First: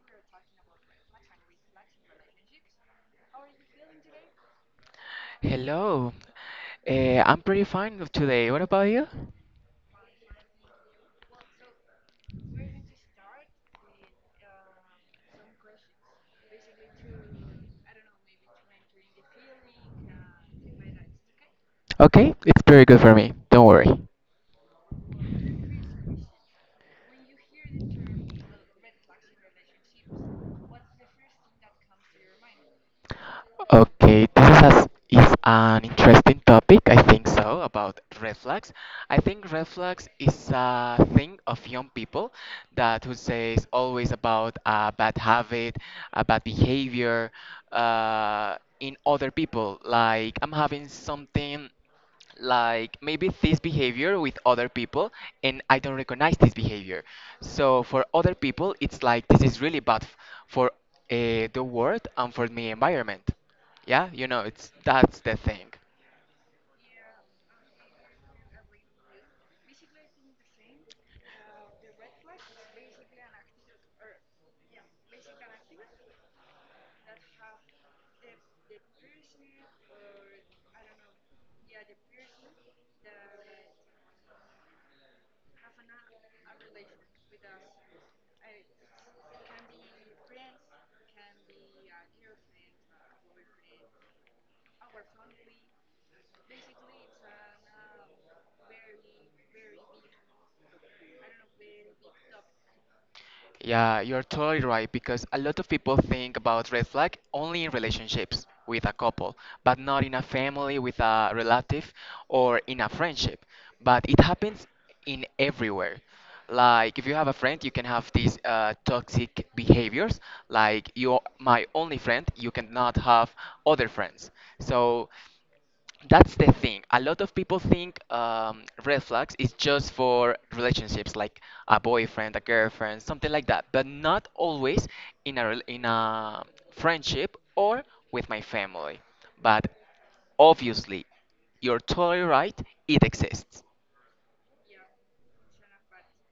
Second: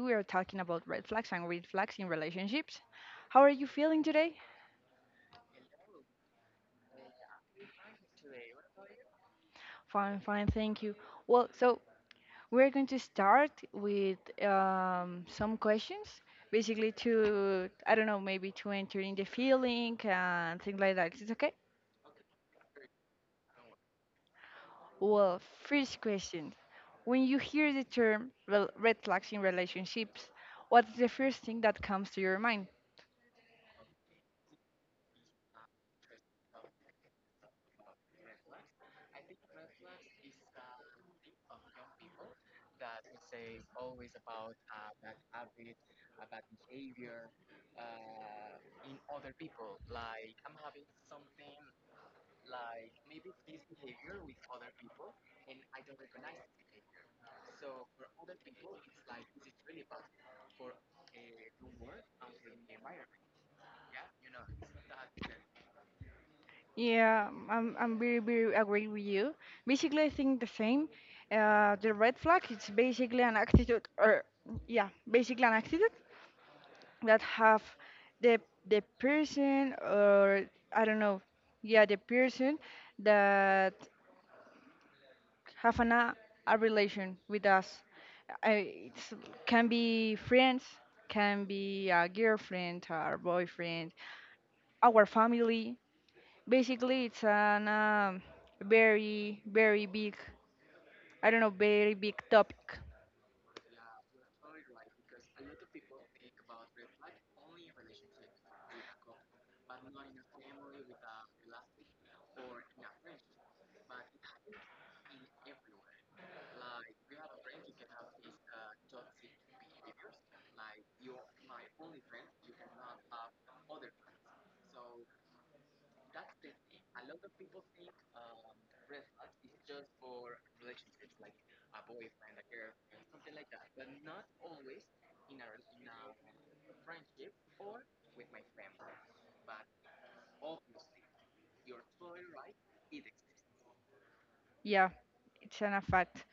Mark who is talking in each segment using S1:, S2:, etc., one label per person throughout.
S1: we are talking about red flags and red flags in relationships. How are you feeling today?
S2: Hello, uh, I'm pretty fine today. What about you?
S1: Fine, fine, thank you. Well, so we're going to start with some questions, basically to, I don't know, maybe to enter in the feeling and things like that. Is it okay?
S2: Okay, it's pretty good for me. Don't worry.
S1: Well, first question. When you hear the term red flags in relationships, what's the first thing that comes to your mind?
S2: Okay, this is, as, is an interesting topic, I think so, about red flags. I think red flags is a thing of young people that who says always about a bad habit, a bad behavior in other people. Like I'm having something like maybe this behavior with other people and I don't recognize this behavior, so for other people it's like this is really for the world and for my environment, yeah. you know it's That's the thing.
S1: Yeah, I'm very agree with you. Basically, I think the same. The red flag it's basically an attitude, or yeah, basically an attitude that have the the person or I don't know, yeah, the person that have an, a relation with us. It can be friends, can be a girlfriend, our boyfriend, our family. Basically, it's an very, very big, I don't know, very big topic.
S2: Yeah, you're totally right because a lot of people think about red flag only in relationships with a couple, but not in a family with a relative or in a friendship. But it happens in everywhere. Like if you have a friend, you can have these toxic behaviors. Like you're my only friend, you cannot have other friends. So. That's the thing. A lot of people think red flags is just for relationships, like a boyfriend, a girlfriend, something like that, but not always in a friendship or with my family. But obviously, you're totally right. It exists.
S1: Yeah, it's an a fact.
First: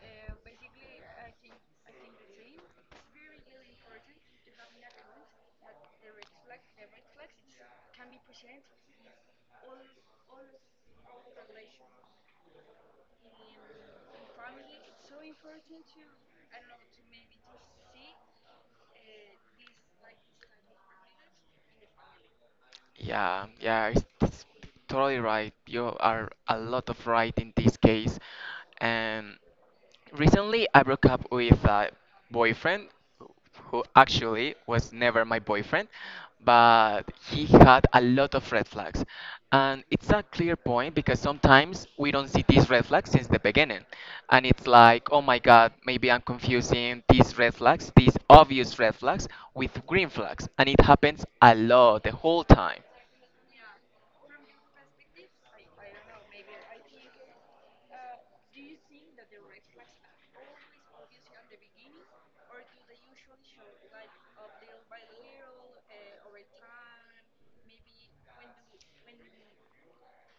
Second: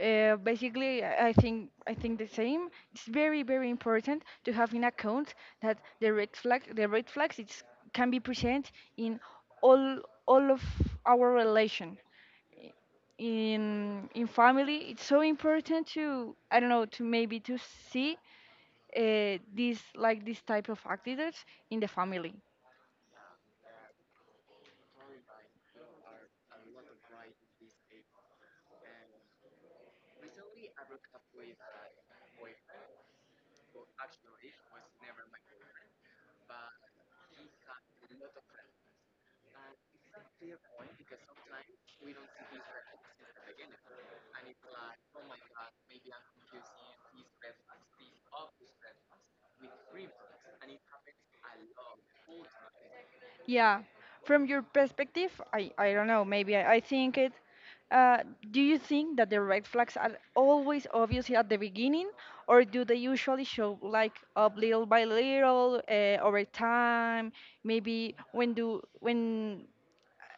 S1: Basically, I think the same. It's very important to have in account that the red flags can be present in all all of our relation in family. It's so important to, I don't know, to maybe to see this like this type of activities in the family.
S2: Yeah, yeah, it's totally right. You are a lot of right in this case. And recently, I broke up with a boyfriend who actually was never my boyfriend, but he had a lot of red flags. And it's a clear point because sometimes we don't see these red flags since the beginning. And it's like, oh my God, maybe I'm confusing these red flags, these obvious red flags, with green flags. And it happens a lot the whole time.
S1: Yeah. From your perspective, I don't know, maybe I think it. Uh, do you think that the red flags are always obvious at the beginning, or do they usually show like up little by little over time? Maybe when do when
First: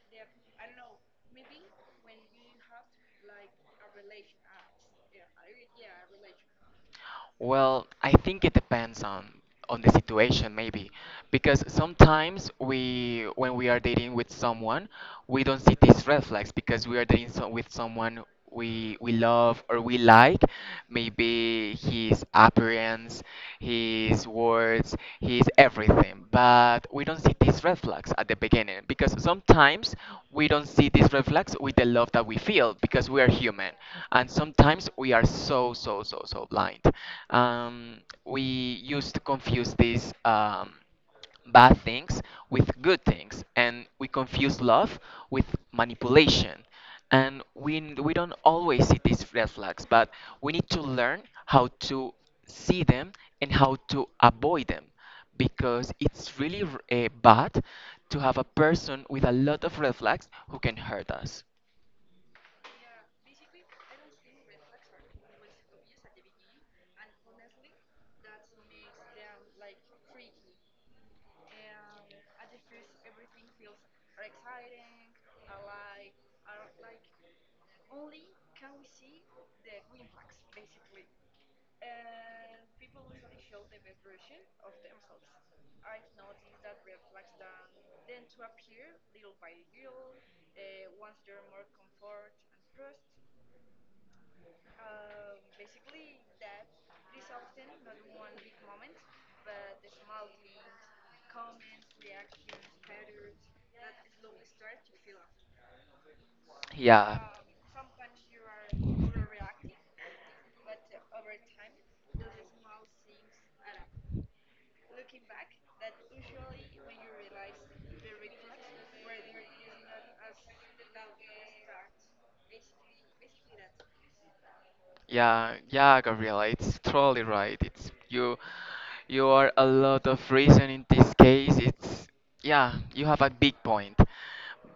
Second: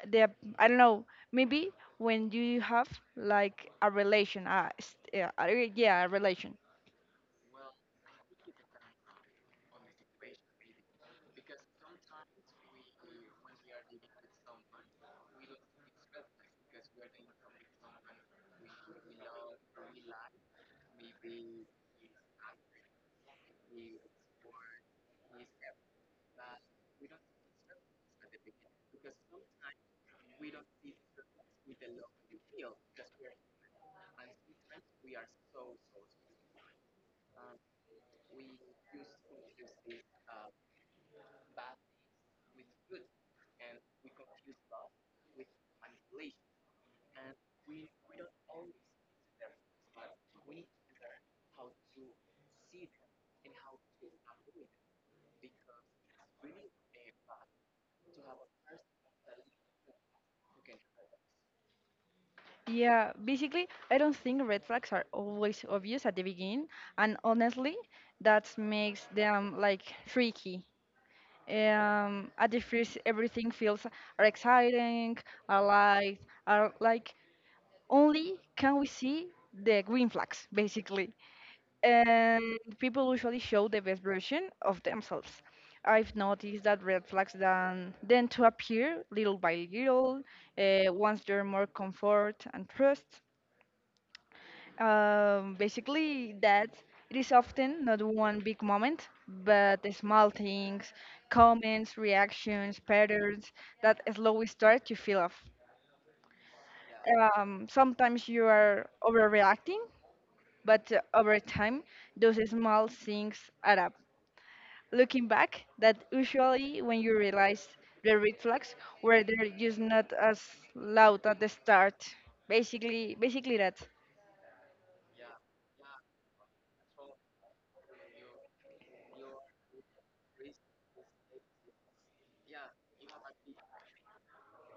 S1: the, I don't know, maybe when you have like a relation, a yeah, a relation.
S2: Well, I think it depends on the situation maybe because sometimes we when we are dating with someone, we don't see these red flags because we are dating so with someone we love or we like, maybe his appearance, his words, his everything, but we don't see these red flags at the beginning because sometimes we don't see these red flags with the love that we feel because we are human and sometimes we are so so so so blind. um, we used to confuse this bad things with good things, and we confuse love with manipulation, and we don't always see these red flags, but we need to learn how to see them and how to avoid them because it's really bad to have a person with a lot of red flags who can hurt us.
S1: Yeah, basically, I don't think red flags are always obvious at the beginning, and honestly, that makes them like tricky. At the first, everything feels are exciting, are light, are like only can we see the green flags, basically. And people usually show the best version of themselves. I've noticed that red flags then to appear little by little, once they're more comfort and trust. Basically, that it is often not one big moment, but the small things, comments, reactions, patterns that slowly start to feel off.
S2: Yeah.
S1: Sometimes you are overreacting, but over time, those small things add up. Looking back, that usually when you realize the red flags were they're just not as loud at the start. Basically that,
S2: Yeah, yeah, Gabriela, it's totally right. It's you, you are a lot of reason in this case. It's, yeah, you have a big point.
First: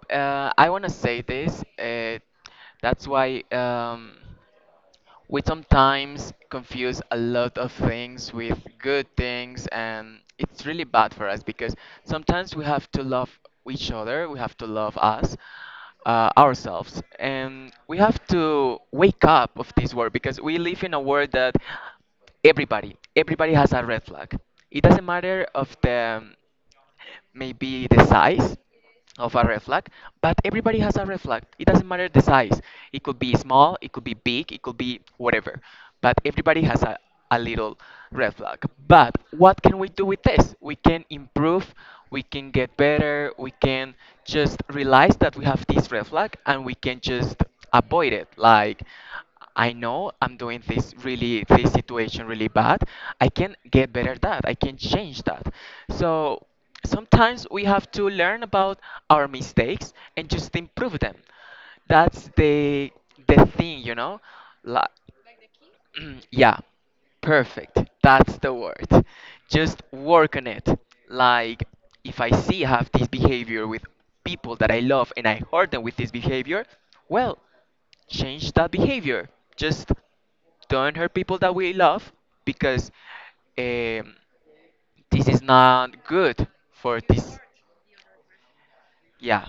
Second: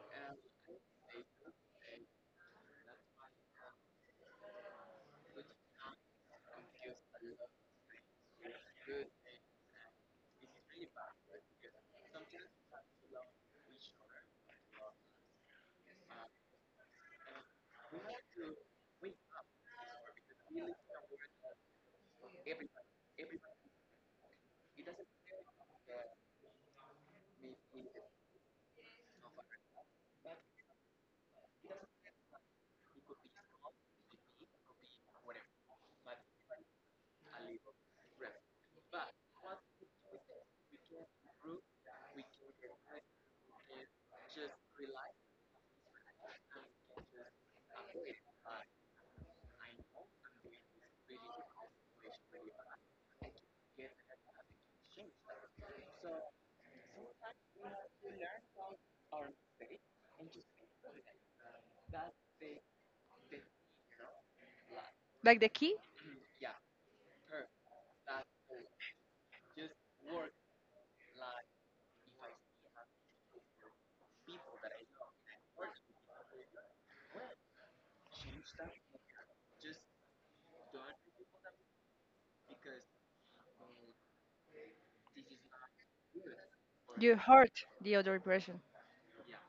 S2: I wanna say this. That's why, we sometimes confuse a lot of things with good things, and it's really bad for us because sometimes we have to love each other, we have to love us, ourselves, and we have to wake up of this world because we live in a world that everybody, everybody has a red flag. It doesn't matter of the maybe the size of a red flag, but everybody has a red flag. It doesn't matter the size. It could be small, it could be big, it could be whatever. But everybody has a little red flag. But what can we do with this? We can improve, we can get better, we can just realize that we have this red flag and we can just avoid it. Like, I know I'm doing this really this situation really bad. I can get better at that. I can change that. So sometimes we have to learn about our mistakes and just improve them. That's the thing, you know. Like
S1: like the key,
S2: yeah, perfect. That's the word. Just work on it. Like, if I see I have this behavior with people that I love and I hurt them with this behavior, well, change that behavior. Just don't hurt people that we love because, um, this is not good for
S1: you
S2: this.
S1: hurt the other person.
S2: Yeah.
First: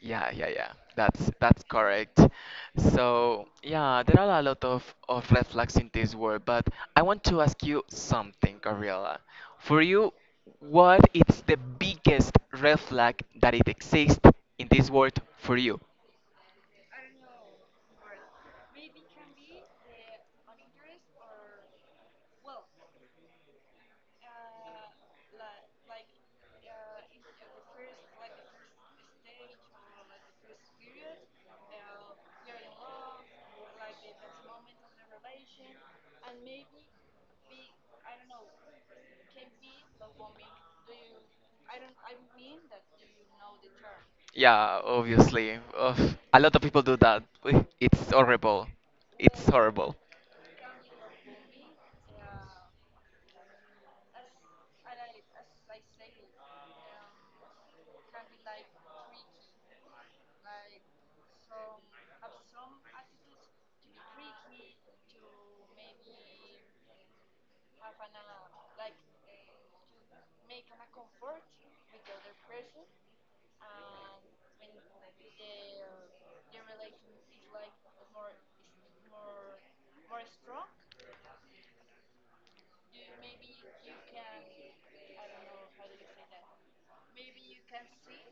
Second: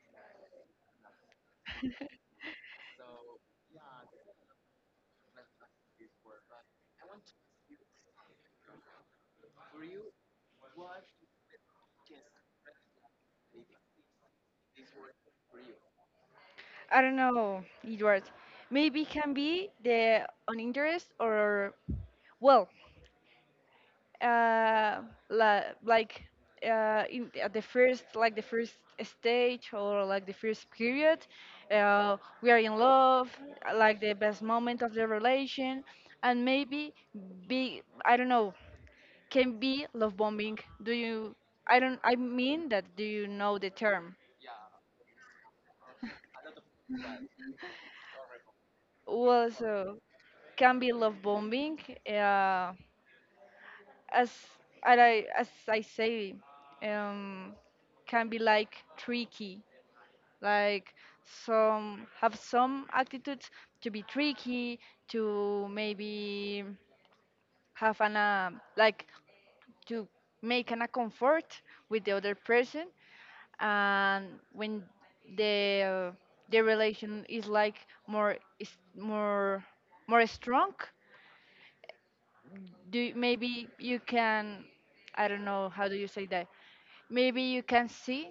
S2: Yeah, yeah, yeah. That's correct. So yeah, there are a lot of red flags in this world, but I want to ask you something, Gabriela. For you, what is the biggest red flag that it exists in this world for you?
S1: I don't know, Edward. Maybe it can be the uninterest or well, uh, like at the first, like the first stage or like the first period, uh, we are in love, like the best moment of the relation, and maybe be I don't know, can be love bombing. Do you? I don't. I mean that. Do you know the term?
S2: Yeah, obviously. Ugh, a lot of people do that. It's horrible. It's
S1: Well,
S2: horrible.
S1: so can be love bombing. Uh, as and I as I say, um, can be like tricky. Like some have some attitudes to be tricky, to maybe have an like to make an a comfort with the other person, and when the uh, the relation is like more is more more strong, do maybe you can I don't know how do you say that maybe you can see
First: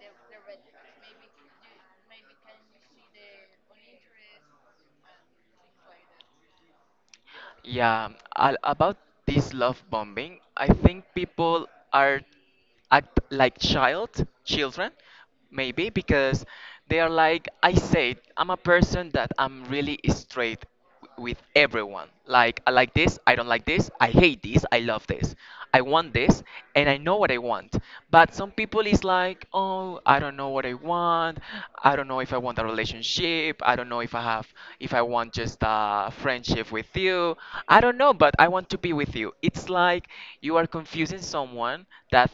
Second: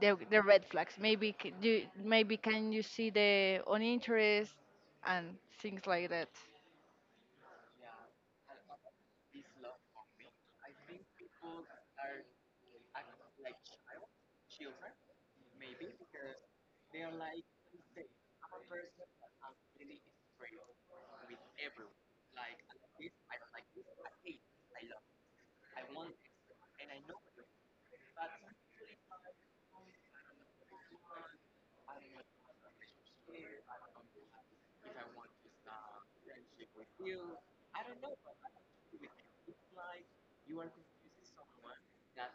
S1: the red flags. Maybe do maybe can you see the uninterest and things like that.
S2: Yeah, about this love bombing, I think people are act like child, children, maybe because they are like, I said, I'm a person that I'm really straight with everyone. Like, I like this, I don't like this, I hate this, I love this, I want this, and I know what I want. But some people is like, oh, I don't know what I want. I don't know if I want a relationship. I don't know if I have if I want just a friendship with you. I don't know, but I want to be with you. It's like you are confusing someone that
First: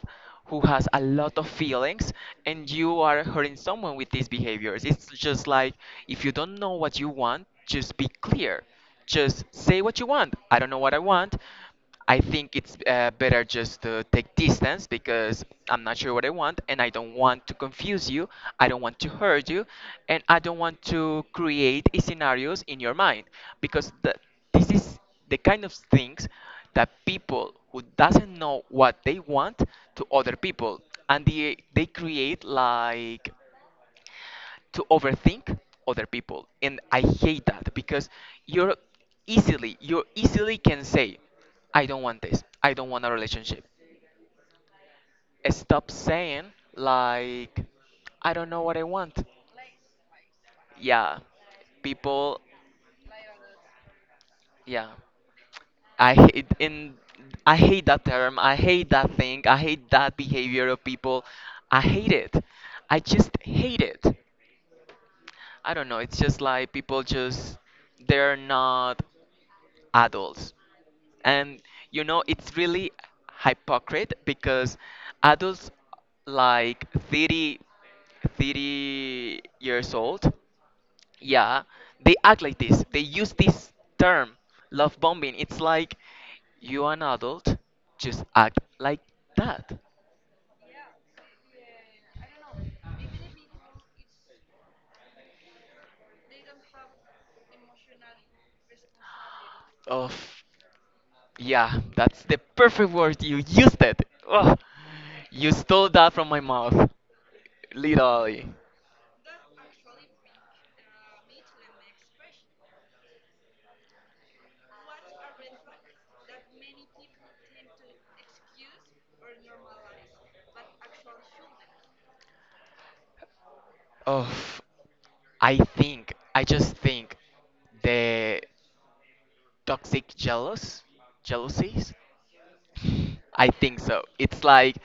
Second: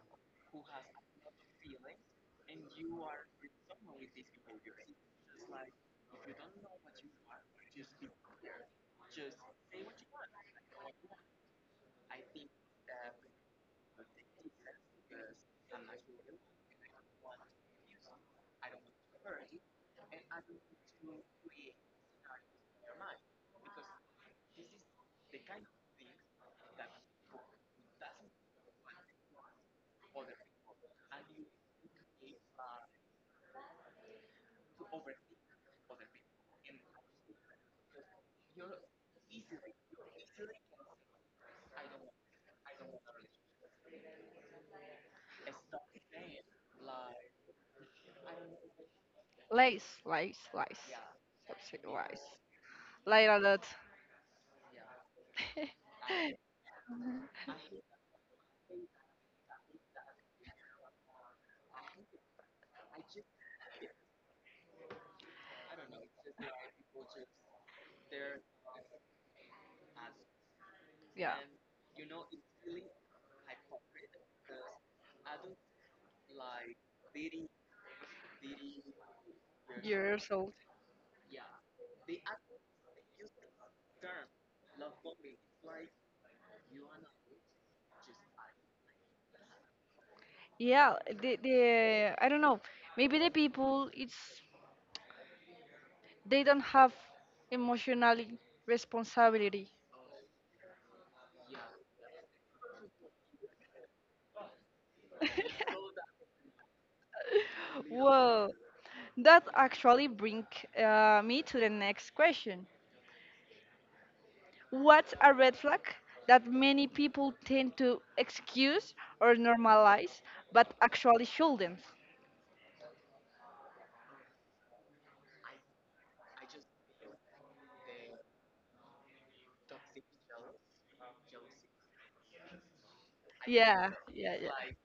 S2: who has a lot of feelings, and you are hurting someone with these behaviors. It's just like if you don't know what you want, just be clear. Just say what you want. I don't know what I want, I think it's, better just to take distance because I'm not sure what I want and I don't want to confuse you. I don't want to hurt you and I don't want to create scenarios in your mind because this is the kind of things that people who doesn't know what they want to other people and they create like to overthink other people, and I hate that because you're easily you easily can say I don't want this, I don't want a relationship. Stop saying like, I don't know what I want.
S1: Lies, lies, lies.
S2: Yeah.
S1: Absolute lies.
S2: People.
S1: Lie a lot.
S2: Yeah. I hate in I hate that term. I hate that thing. I hate that behavior of people. I hate it. I just hate it. I don't know. It's just like people just they're not adults.
S1: Yeah,
S2: And you know, it's really hypocrite because adults like 30 30 years
S1: years
S2: old,
S1: old.
S2: yeah, they act like this. They use this term, love bombing. It's like you are an adult, just act like that.
S1: Yeah, the I don't know. Maybe the people it's they don't have emotional responsibility.
S2: Oof. Yeah, that's the perfect word. You used it. Oh, you stole that from my mouth. Literally.
S1: Well, that actually bring me to the next question. What's a red flag that many people tend to excuse or normalize, but actually shouldn't?
S2: Oh, I think, I just think the toxic jealous, jealousies I think
S1: Yeah,
S2: so.
S1: yeah,
S2: It's
S1: yeah.
S2: like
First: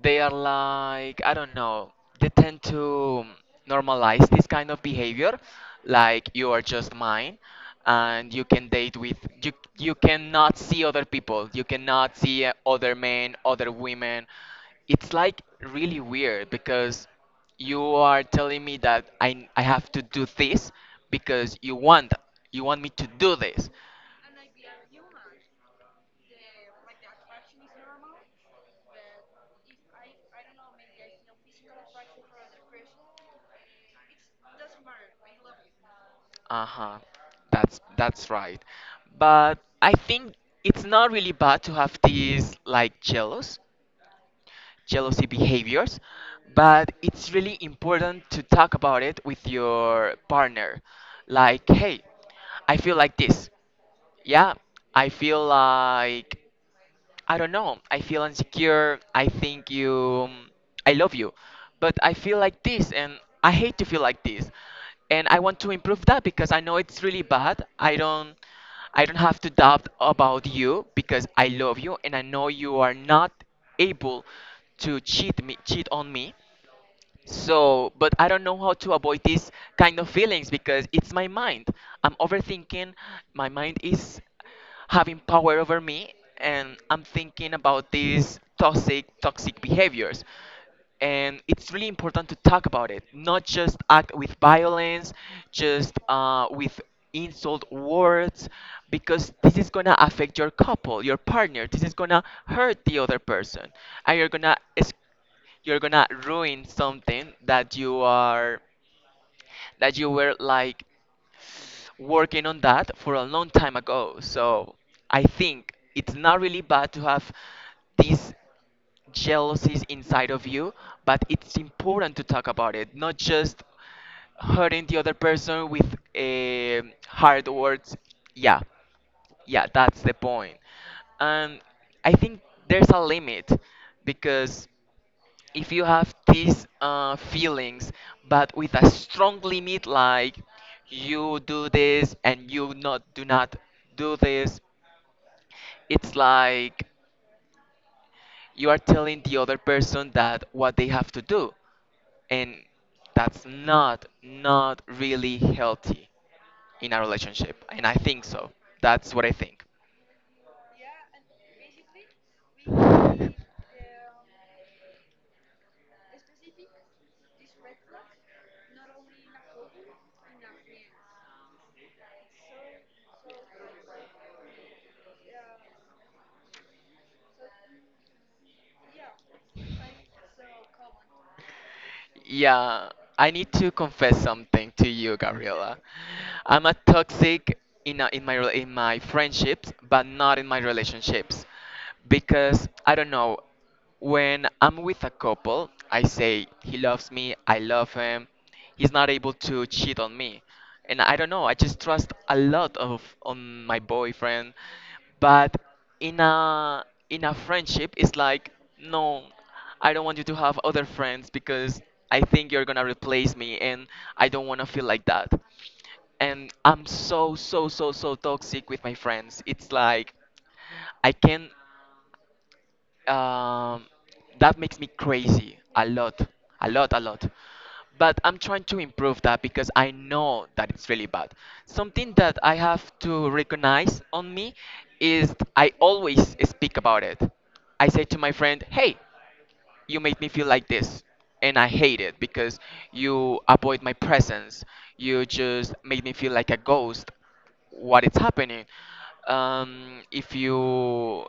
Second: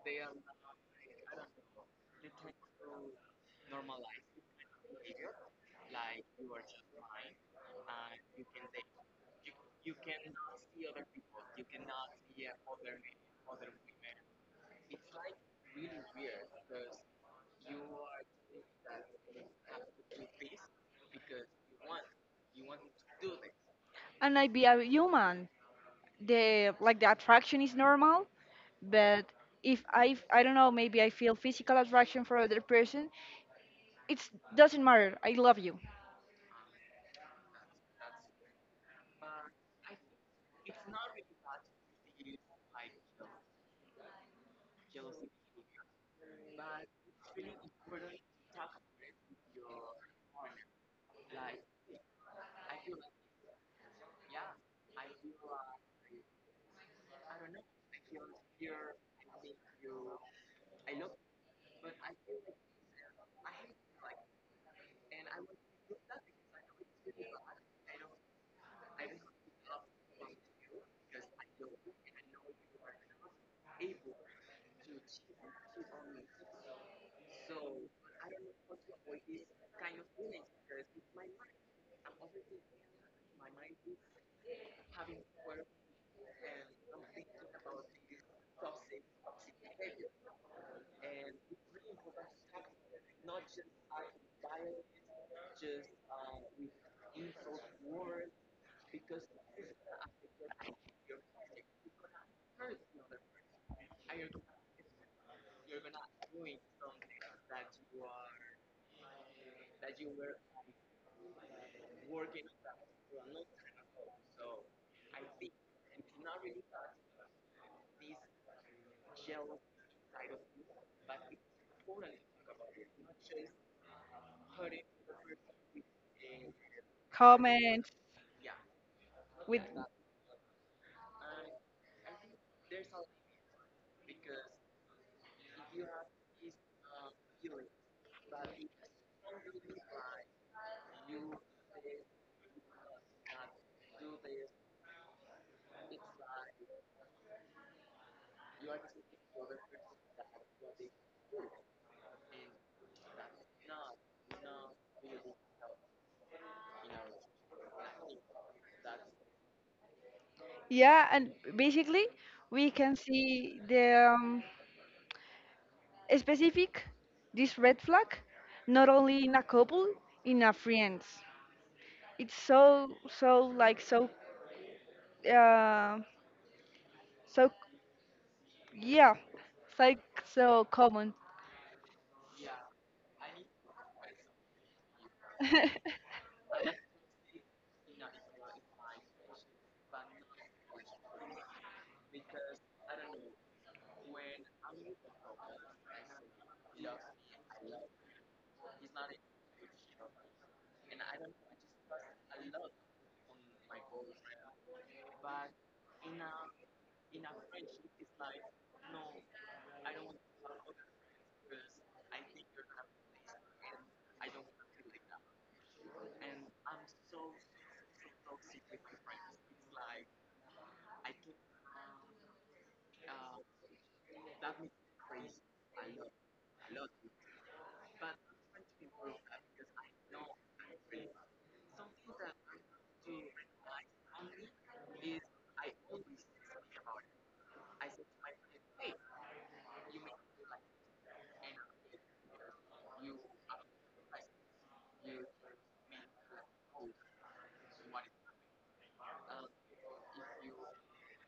S2: they are like, I don't know, they tend to normalize this kind of behavior. Like you are just mine and you can date with you cannot see other people. You cannot see other men, other women. It's like really weird because you are telling me that I have to do this because you want me to do this.
S1: And I be a human. The attraction is normal, but if I I don't know, maybe I feel physical attraction for other person, it doesn't matter. I love you.
S2: Uh-huh. That's right. But I think it's not really bad to have these like jealousy behaviors, but it's really important to talk about it with your partner. Like, hey, I feel like this. Yeah, I feel like I don't know. I feel insecure. I think you. I love you. But I feel like this, and I hate to feel like this. And I want to improve that because I know it's really bad. I don't. I don't have to doubt about you because I love you and I know you are not able to cheat on me. So, but I don't know how to avoid these kind of feelings because it's my mind. I'm overthinking. My mind is having power over me, and I'm thinking about these toxic behaviors. And it's really important to talk about it, not just act with violence, just with insult words, because this is gonna affect your couple, your partner. This is gonna hurt the other person, and you're gonna ruin something that you are that you were like working on that for a long time ago. So I think it's not really bad to have these jealousies inside of you, but it's important to talk about it, not just hurting the other person with hard
S1: Comments
S2: words. Yeah,
S1: with
S2: yeah, that's the point. And I think there's a limit because if you have these feelings but with a strong limit like you do this and you not do not do this, it's like you are telling the other person that what they have to do, and that's not really healthy in a relationship, and I think so, that's what I think.
S1: yeah, and basically we can see the specific, this red flag, not only in a couple, in a friends. It's so like so uh so yeah, it's like so common.
S2: Yeah, I need to confess something to you, Gabriela. I'm a toxic in my in my friendships, but not in my relationships, because I don't know. When I'm with a couple, I say he loves me, I love him. He's not able to cheat on me, and I don't know. I just trust a lot of on my boyfriend, but in a in a friendship, it's like no. I don't want you to have other friends because I think you're gonna replace me and I don't wanna feel like that. And I'm so, so, so, so toxic with my friends. It's like I can, um, that makes me crazy a lot, a lot, a lot. But I'm trying to improve that because I know that it's really bad. Something that I have to recognize on me is I always speak about it. I say to my friend, "Hey, you made me feel like this, and I hate it because you avoid my presence. You just made me feel like a ghost. What is happening? um, if you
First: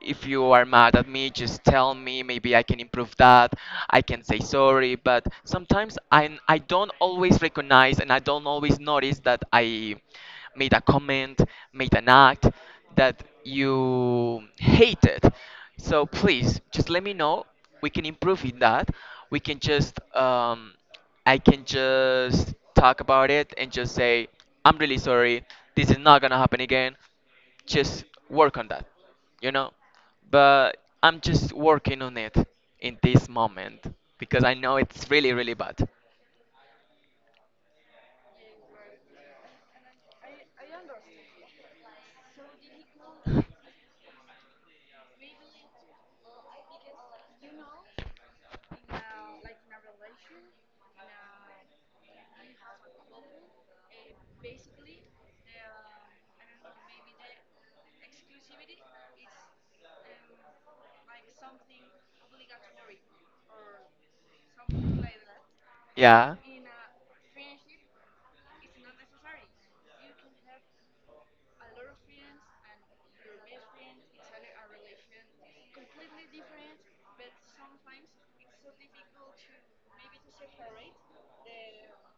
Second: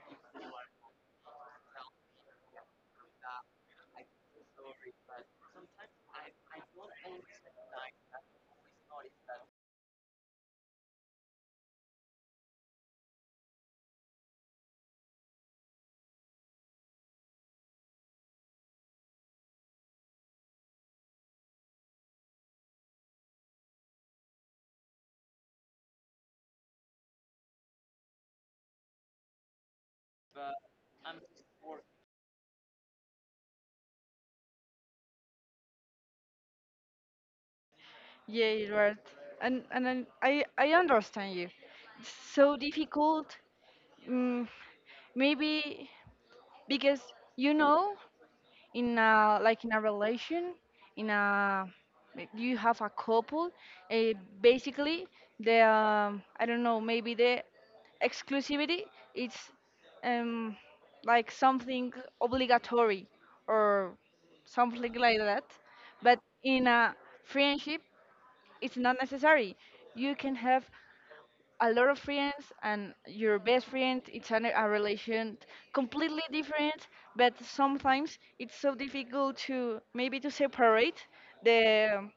S2: if you are mad at me, just tell me. Maybe I can improve that. I can say sorry, but sometimes I don't always recognize, and I don't always notice that I made a comment, made an act that you hated. So please just let me know. We can improve in that. We can just I can just talk about it and just say, I'm really sorry, this is not gonna happen again. Just work on that you know but I'm just working on it in this moment because I know it's really, really bad."
S1: Yeah, you're right. And then I understand you. It's so difficult. Mm, Maybe because you know in a like in a relation in a you have a couple uh, basically the I don't know, maybe the exclusivity it's um like something obligatory or something like that. But
S2: Yeah.
S1: in a friendship it's not necessary. You can have a lot of friends and your best friend it's an, a relation completely different. But sometimes it's so difficult to maybe to separate the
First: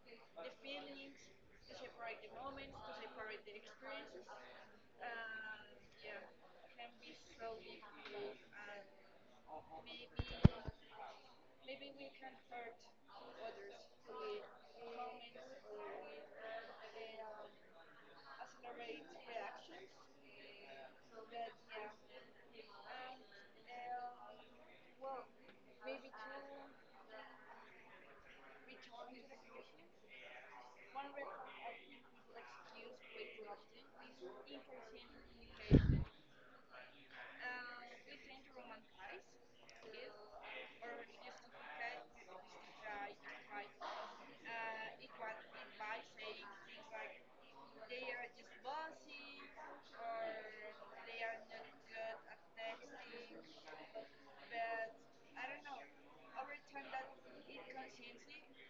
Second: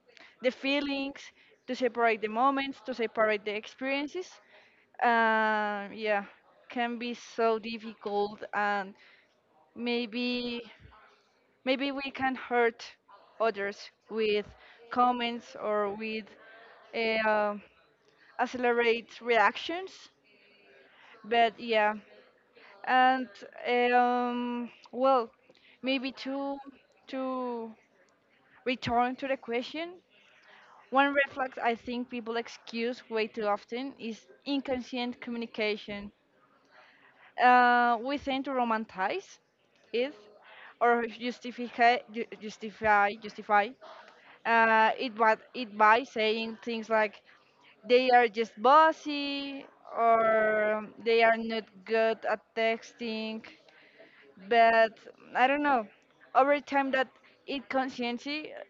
S1: the feelings, to separate the moments, to separate the experiences, yeah, can be so difficult, and maybe maybe we can hurt others with comments or with uh, accelerate reactions. But yeah, and well, maybe to return to the question, one red flag I think people excuse way too often is inconscient communication. We tend to romanticize it or justify ju- justify justify it by, it by saying things like they are just bossy or they are not good at texting. But I don't know, over time that it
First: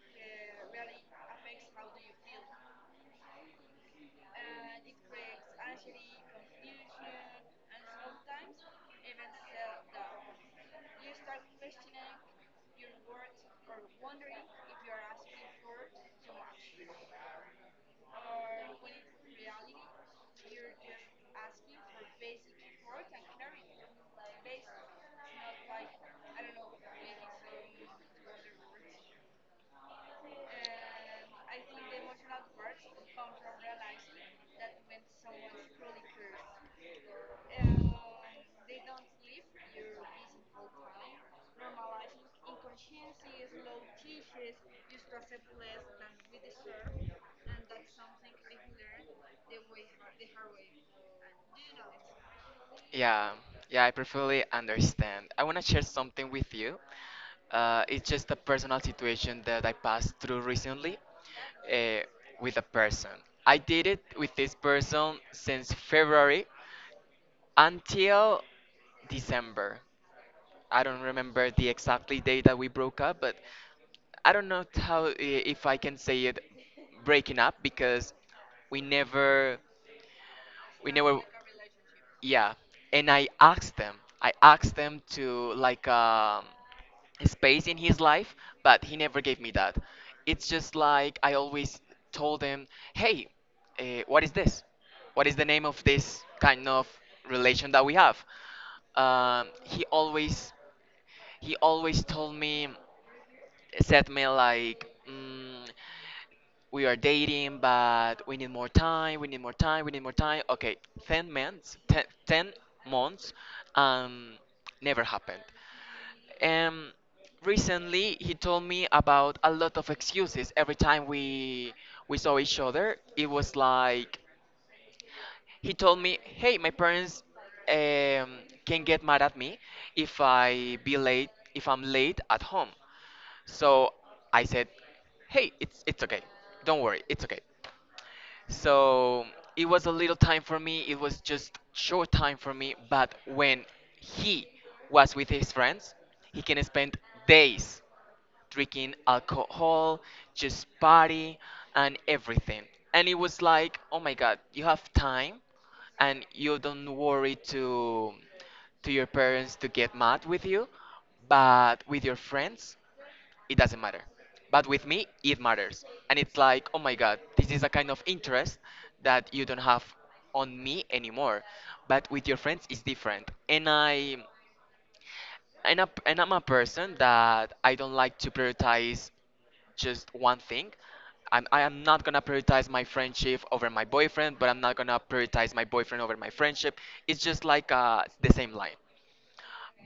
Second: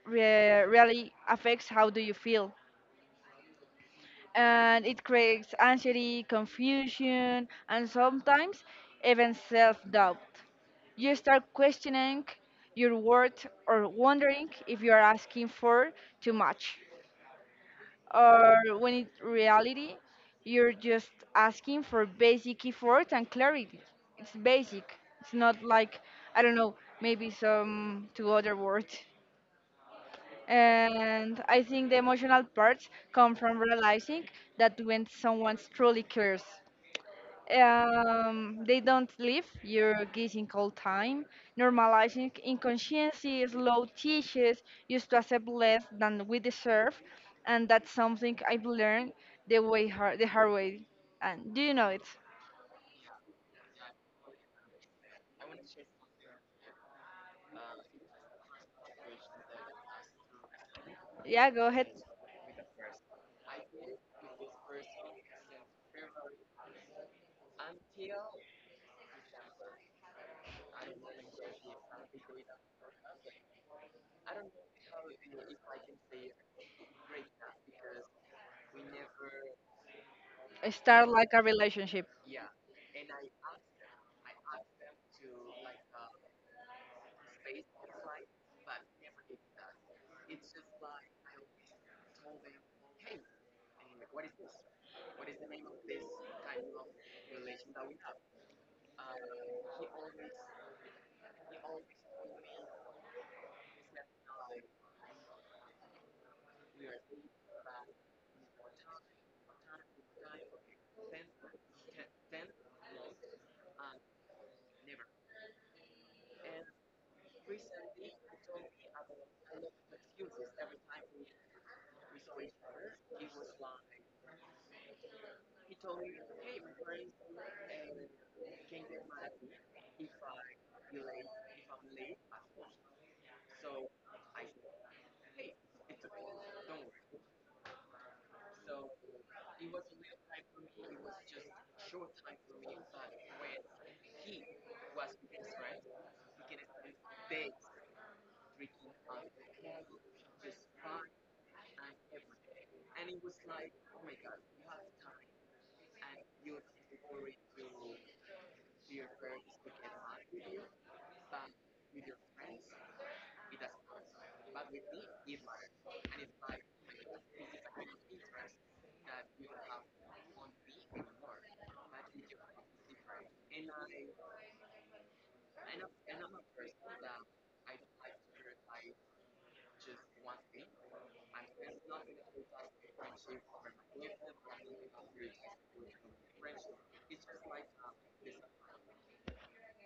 S1: really affects how do you feel, and it creates anxiety, confusion, and sometimes even self-doubt. You start questioning your worth or wondering if you are asking for too much, or when in reality you're just asking for basic effort and clarity. It's basic. It's not like I don't know, maybe some two other words. And I think the emotional parts come from realizing that when someone truly cares. They don't live your guessing all time. Normalizing inconsciency, slow teaches us to accept less than we deserve, and that's something I've learned the way hard, the hard way. And do you know it?
S2: Yeah, yeah, I perfectly understand. I want to share something with you. It's just a personal situation that I passed through recently
S1: Yeah, go ahead.
S2: uh, with a person. I did it with this person since February until December. I don't remember the exactly day that we broke up, but I don't know if I can say it breaking up because we never we
S1: Start
S2: never
S1: like a relationship.
S2: Yeah. And I asked them to like space in his life. But he never gave me that. It's just like, I always told him, "Hey, uh, what is this what is the name of this kind of relation that we have?" Um, he always he always told me, said me like, "We are dating, but we need more time. We need more time. We need more time. Okay, 10 months, 10 months, um, never happened." Um, Recently, he told me about a lot of excuses. Every time we saw each other, it was like he told me, "Hey, my parents um, can get mad at me if I'm late at home." So I said, "Hey, it's okay. Don't worry, it's okay." So it was a little time for me. It was just short time for me. But when he was with his friends, he can spend days drinking alcohol, just party and everything. And it was like, oh my God, you have time and you don't worry to your parents to get mad with you, but with your friends, it doesn't matter. But with me, it matters. And it's like, oh my God, this is a kind of interest that you don't have on me anymore. But with your friends, it's different. And I'm a person that I don't like to prioritize just one thing. I am not gonna prioritize my friendship over my boyfriend, but I'm not gonna prioritize my boyfriend over my friendship. It's just like the same line.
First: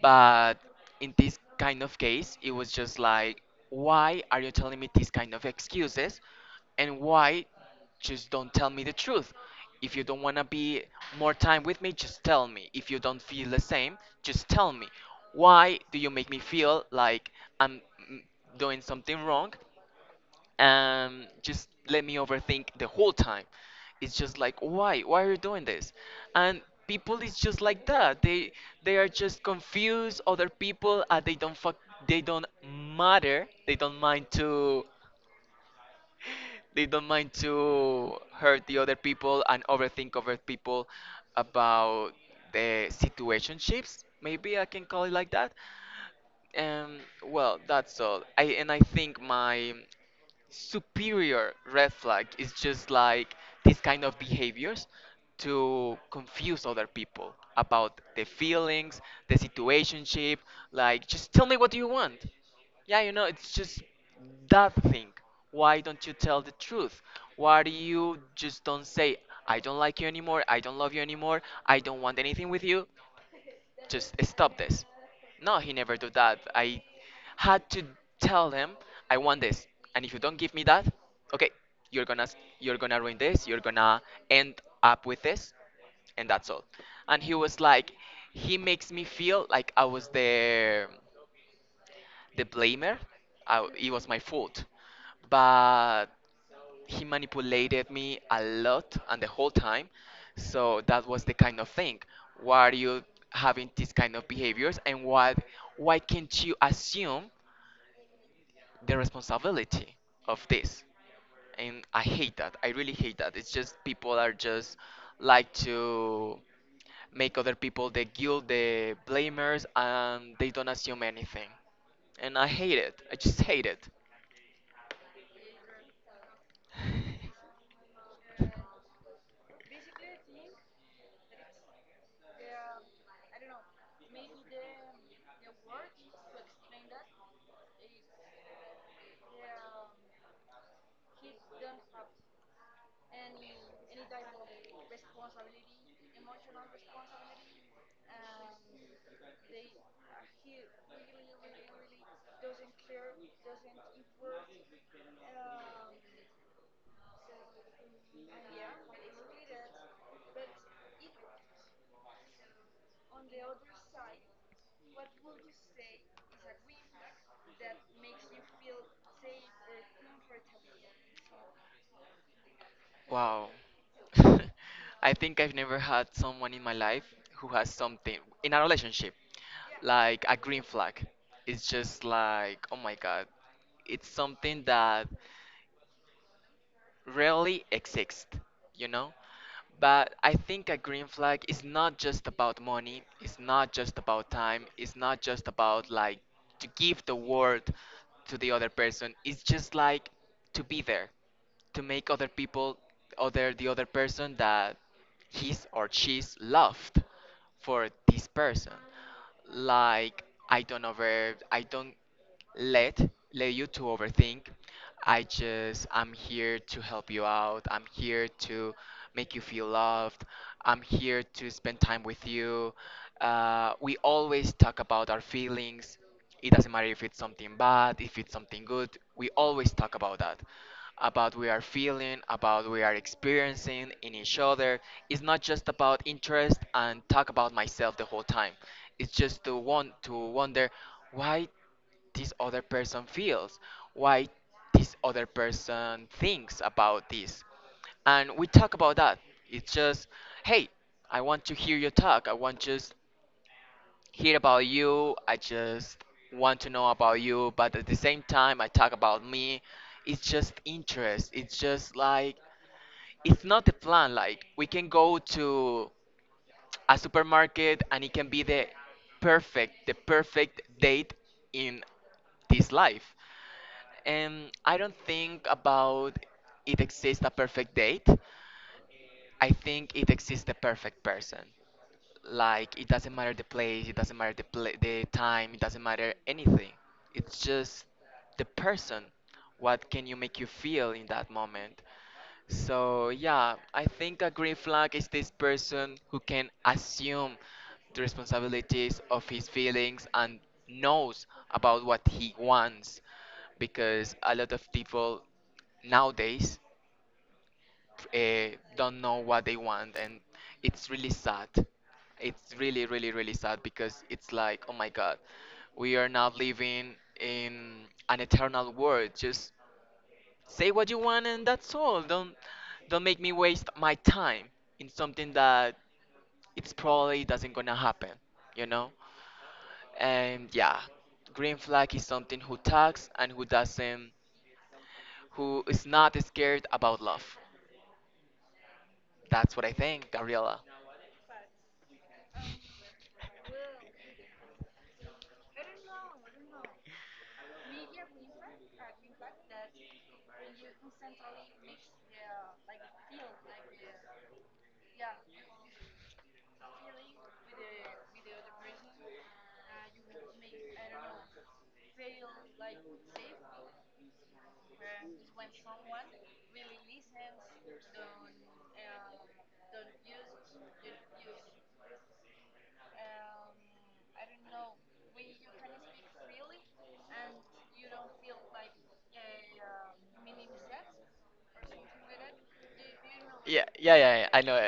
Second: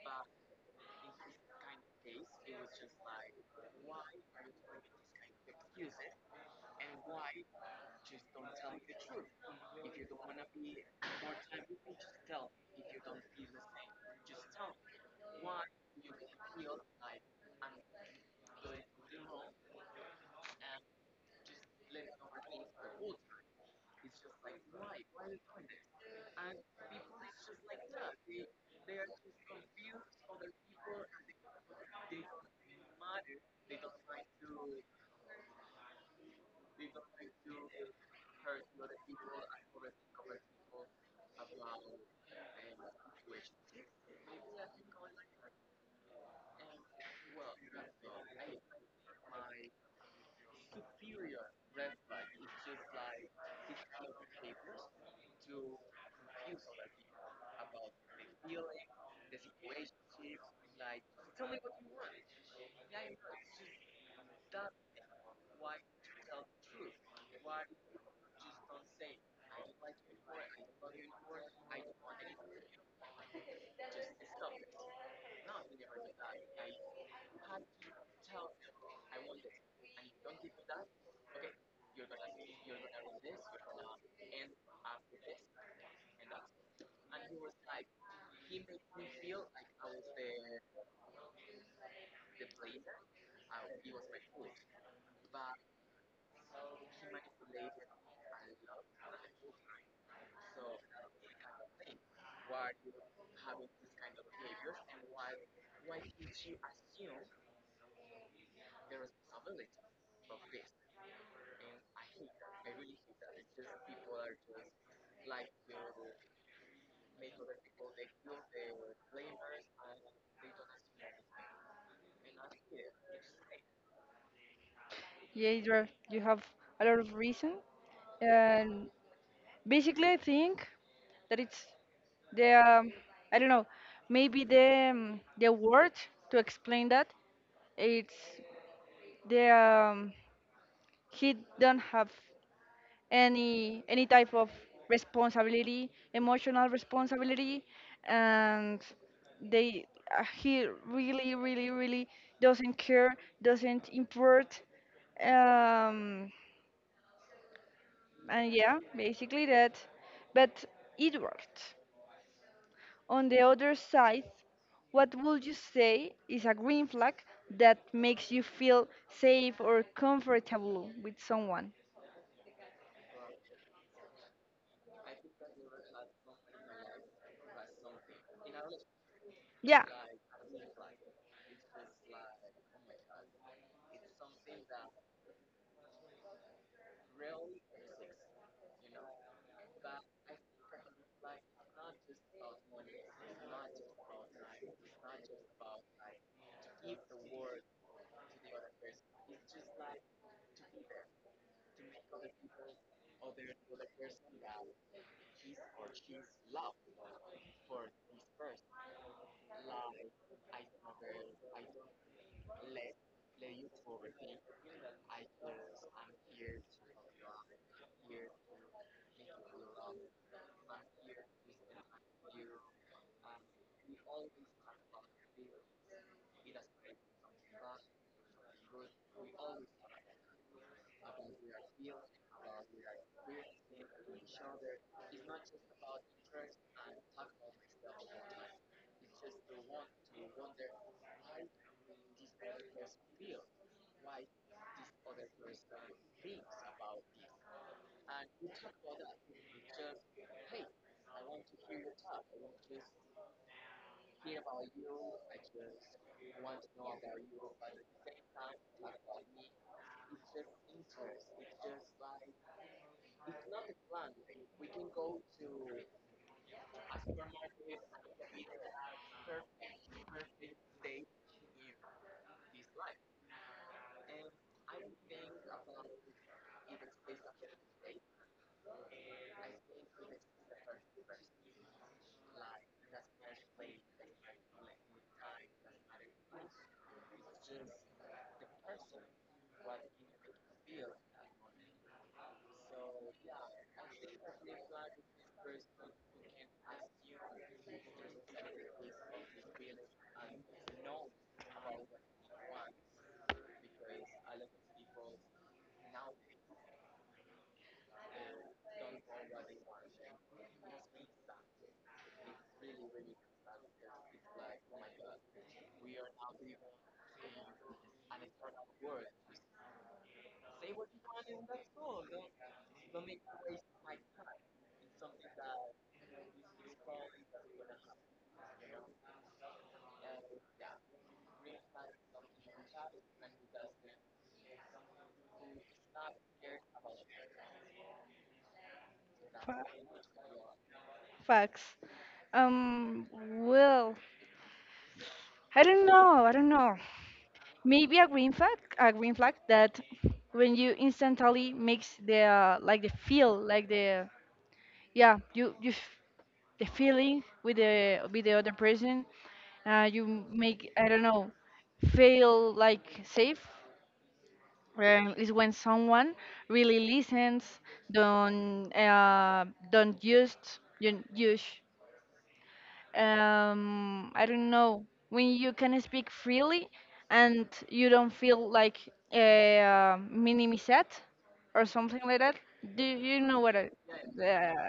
S2: But in this kind of case, it was just like, why are you telling me these kind of excuses? And why just don't tell me the truth? If you don't want to be more time with me, just tell me. If you don't feel the same, just tell me. Why do you make me feel like I'm mm, doing something wrong, just let me overthink the whole time? It's just like, why? Why are you doing this? And people is just like that. They are just confused. Other people, they don't matter. They don't mind to hurt the other people and overthink other people about the situationships. Maybe I can call it like that. Well, that's all. I think my superior red flag is just like these kind of behaviors to confuse other people about the feelings, the situationship. Like, just tell me what you want. Yeah, it's just that thing. Why don't you tell the truth? Why do you just don't say, I don't like you anymore, I don't love you anymore, I don't want anything with you? Just stop this. No, he never do that. I had to tell him, I want this, and if you don't give me that, okay, you're gonna you're gonna ruin this. You're gonna end up with this, and that's all. And he was like, he makes me feel like I was there, the blamer. It was my fault, but he manipulated me a lot and the whole time. So that was the kind of thing. Why are you having these kind of behaviors, and why can't you assume the responsibility of this? And I hate that. I really hate that. It's just, people are just like to make other people the guilt, the blamers, and they don't assume anything. And I hate it. I just hate it.
S1: Yeah, Idra, you have a lot of reason. And basically, I think that it's the I don't know, maybe the word to explain that it's the he don't have any type of responsibility, emotional responsibility, and they he really really really doesn't care, doesn't import. Um, and yeah, basically that. But Edward, on the other side, what would you say is a green flag that makes you feel safe or comfortable with someone?
S2: Wow. I think I've never had someone in my life who has something in a relationship
S1: Yeah.
S2: like a green flag. It's just like, oh my God, it's something that rarely exist, you know? But I think a green flag is not just about money, it's not just about time, it's not just about like to give the word to the other person, it's just like to be there, to make other people other the other person that he's or she's loved for this person. Like, I don't let let you to overthink. I'm here to help you out. I'm here to make you feel loved. I'm here to spend time with you. We always talk about our feelings. It doesn't matter if it's something bad, if it's something good. We always talk about that, about we are feeling, about we are experiencing in each other. It's not just about interest and talk about myself the whole time. It's just to want to wonder why this other person feels, why this other person thinks about this. And we talk about that. It's just, hey, I want to hear you talk. I want just hear about you. I just want to know about you, but at the same time, I talk about me. It's just interest. It's just like, it's not the plan. Like, we can go to a supermarket and it can be the perfect date in this life. And I don't think about it exists a perfect date. I think it exists the perfect person. Like, it doesn't matter the place, it doesn't matter the time, it doesn't matter anything. It's just the person. What can you make you feel in that moment? So yeah, I think a green flag is this person who can assume the responsibilities of his feelings and knows about what he wants, because a lot of people nowadays don't know what they want, and it's really sad. It's really, really, really sad because it's like, oh my God, we are not living in an eternal world. Just say what you want, and that's all. Don't make me waste my time in something that it's probably doesn't gonna happen you know and yeah, green flag is something who talks and who is not scared about love. That's
S1: Fa-
S2: what I think, Gabriela.
S1: Facts. Um, well, I don't know. I don't know. Maybe a green flag that when you instantly mix the like the feel, like the yeah, the feeling with the other person, you make I don't know, feel like safe. Is when someone really listens, don't uh, don't use I don't know, when you can speak freely and you don't feel like a minimized or something like that. Do you
S2: Know.
S1: know what
S2: Yeah,
S1: I,
S2: that? Yeah, yeah, yeah, I. Yeah. Know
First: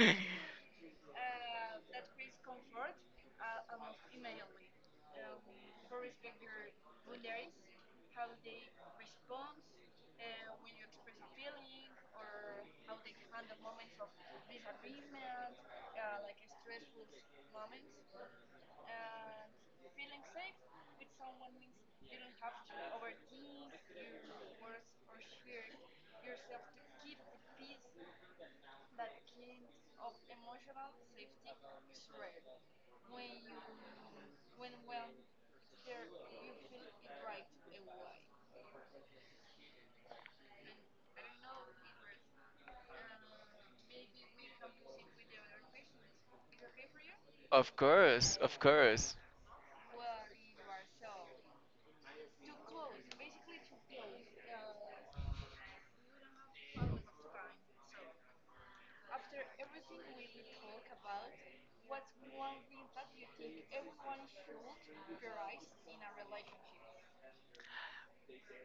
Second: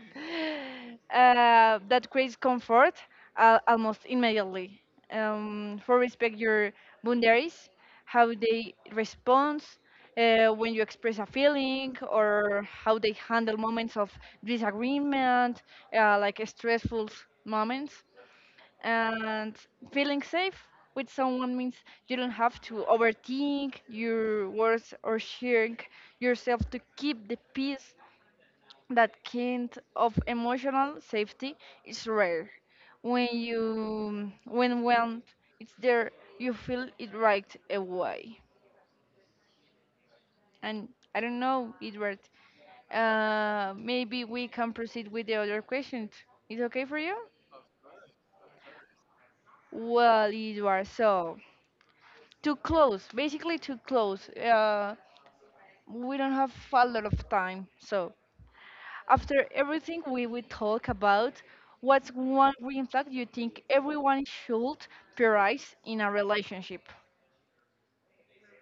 S2: it.
S1: That creates comfort, almost immediately. For respect your boundaries, how they respond, when you express a feeling or how they handle moments of disagreement, like stressful moments. And feeling safe with someone means you don't have to overthink your words or sharing yourself to keep the peace. That kind of emotional safety is rare. When it's there, you feel it right away. And I don't know, Edward. Maybe we can proceed with the other questions. Is okay for you?
S2: Of course, of course.
S1: Well, Edward, so to close, basically to close, we don't have a lot of time. So after everything we will talk about, what's one green flag you think everyone should prioritize in a relationship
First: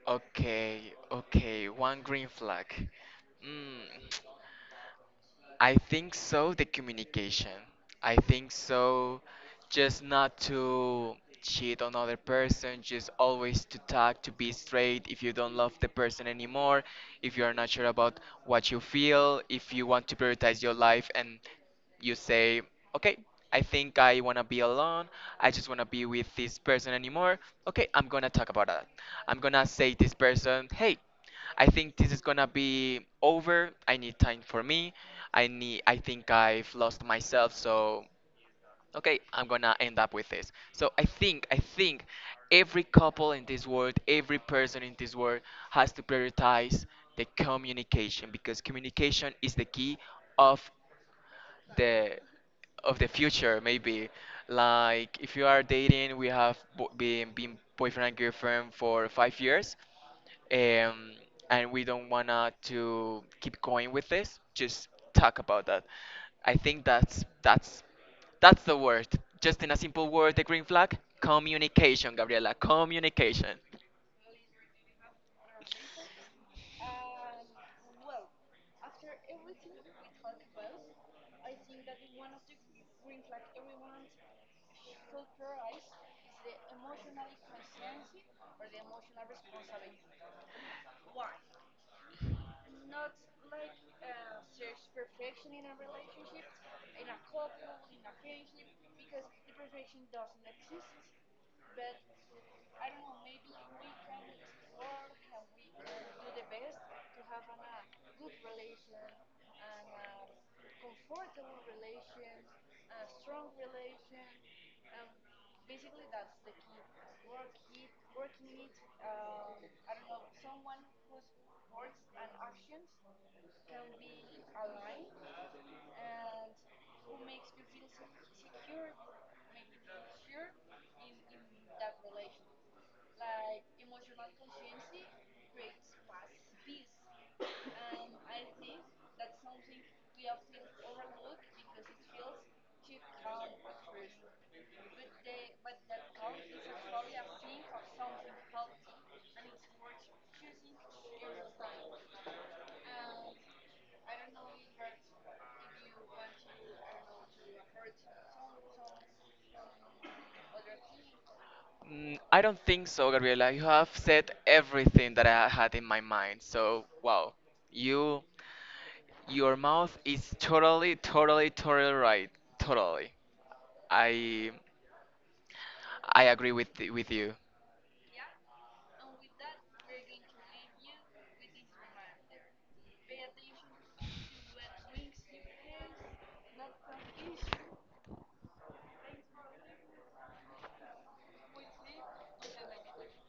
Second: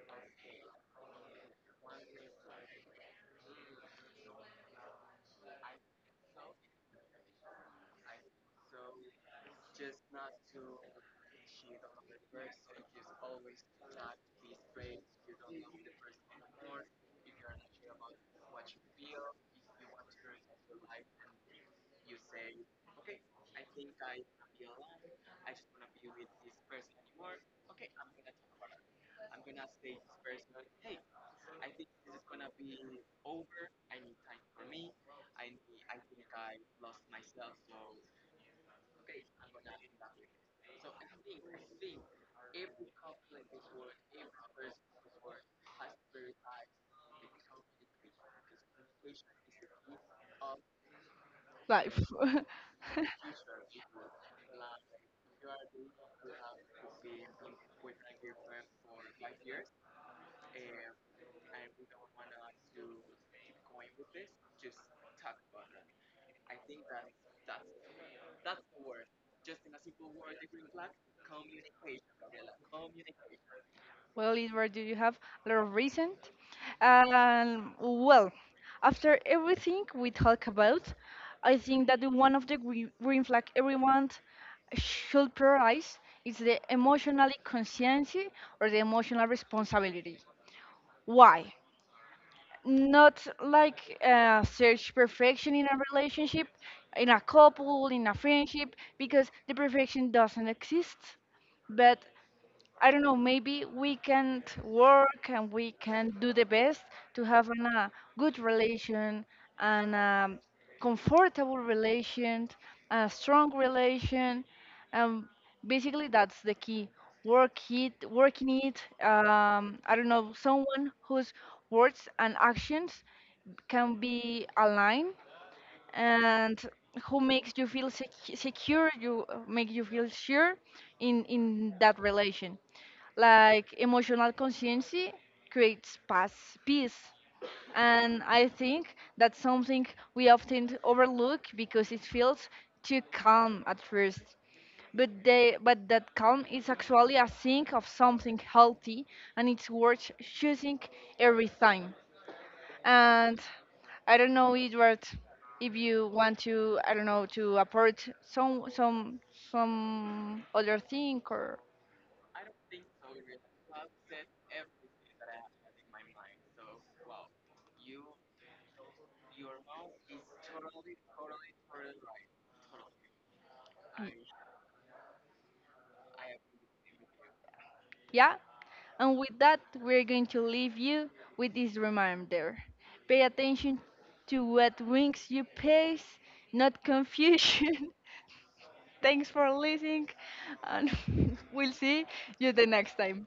S2: Okay, okay, one green flag. Mm. I think so, the communication. I think so, just not to cheat on other person, just always to talk, to be straight. If you don't love the person anymore, if you are not sure about what you feel, if you want to prioritize your life and you say, okay, I think I want to be alone. I just want to be with this person anymore. Okay, I'm going to talk about that. I'm going to say this person, hey, I think this is gonna be over. I need time for me. I think I've lost myself, so okay, I'm gonna end up with this. So I think every couple in this world, every person in this world has to prioritize the communication, because communication is the key of
S1: life?
S2: the the future maybe. Like, if you are dating, we have been boyfriend and girlfriend for 5 years, um, and we don't wanna to keep going with this, just talk about that. I think that's the word. Just in a simple word, the green flag: communication, Gabriela, communication.
S1: Well, Edward, do you have a lot of reason? Well, after everything we talk about, I think that the one of the green flag everyone should prioritize is the emotional conscience or the emotional responsibility. Why? Not like search perfection in a relationship, in a couple, in a friendship, because the perfection doesn't exist. But I don't know, maybe we can work and we can do the best to have a good relation and a comfortable relation, a strong relation. Um, basically, that's the key. Work it, working it. I don't know, someone whose words and actions can be aligned and who makes you feel secure, you make you feel sure in that relation. Like emotional consciency creates paz, peace. And I think that's something we often overlook because it feels too calm at first, but they but that calm is actually a sign of something healthy, and it's worth choosing every time. And I don't know, Edward, if you want to, I don't know, to approach some other thing or
S2: Mm, I don't think so, Gabriela. You have said everything that I had in my mind. So, wow, you your mouth is totally, totally, totally right. Totally. I I agree with you.
S1: yeah. And with that, we're going to leave you with this reminder: pay attention to what brings you peace, not confusion. Thanks for listening, and we'll see you the next time.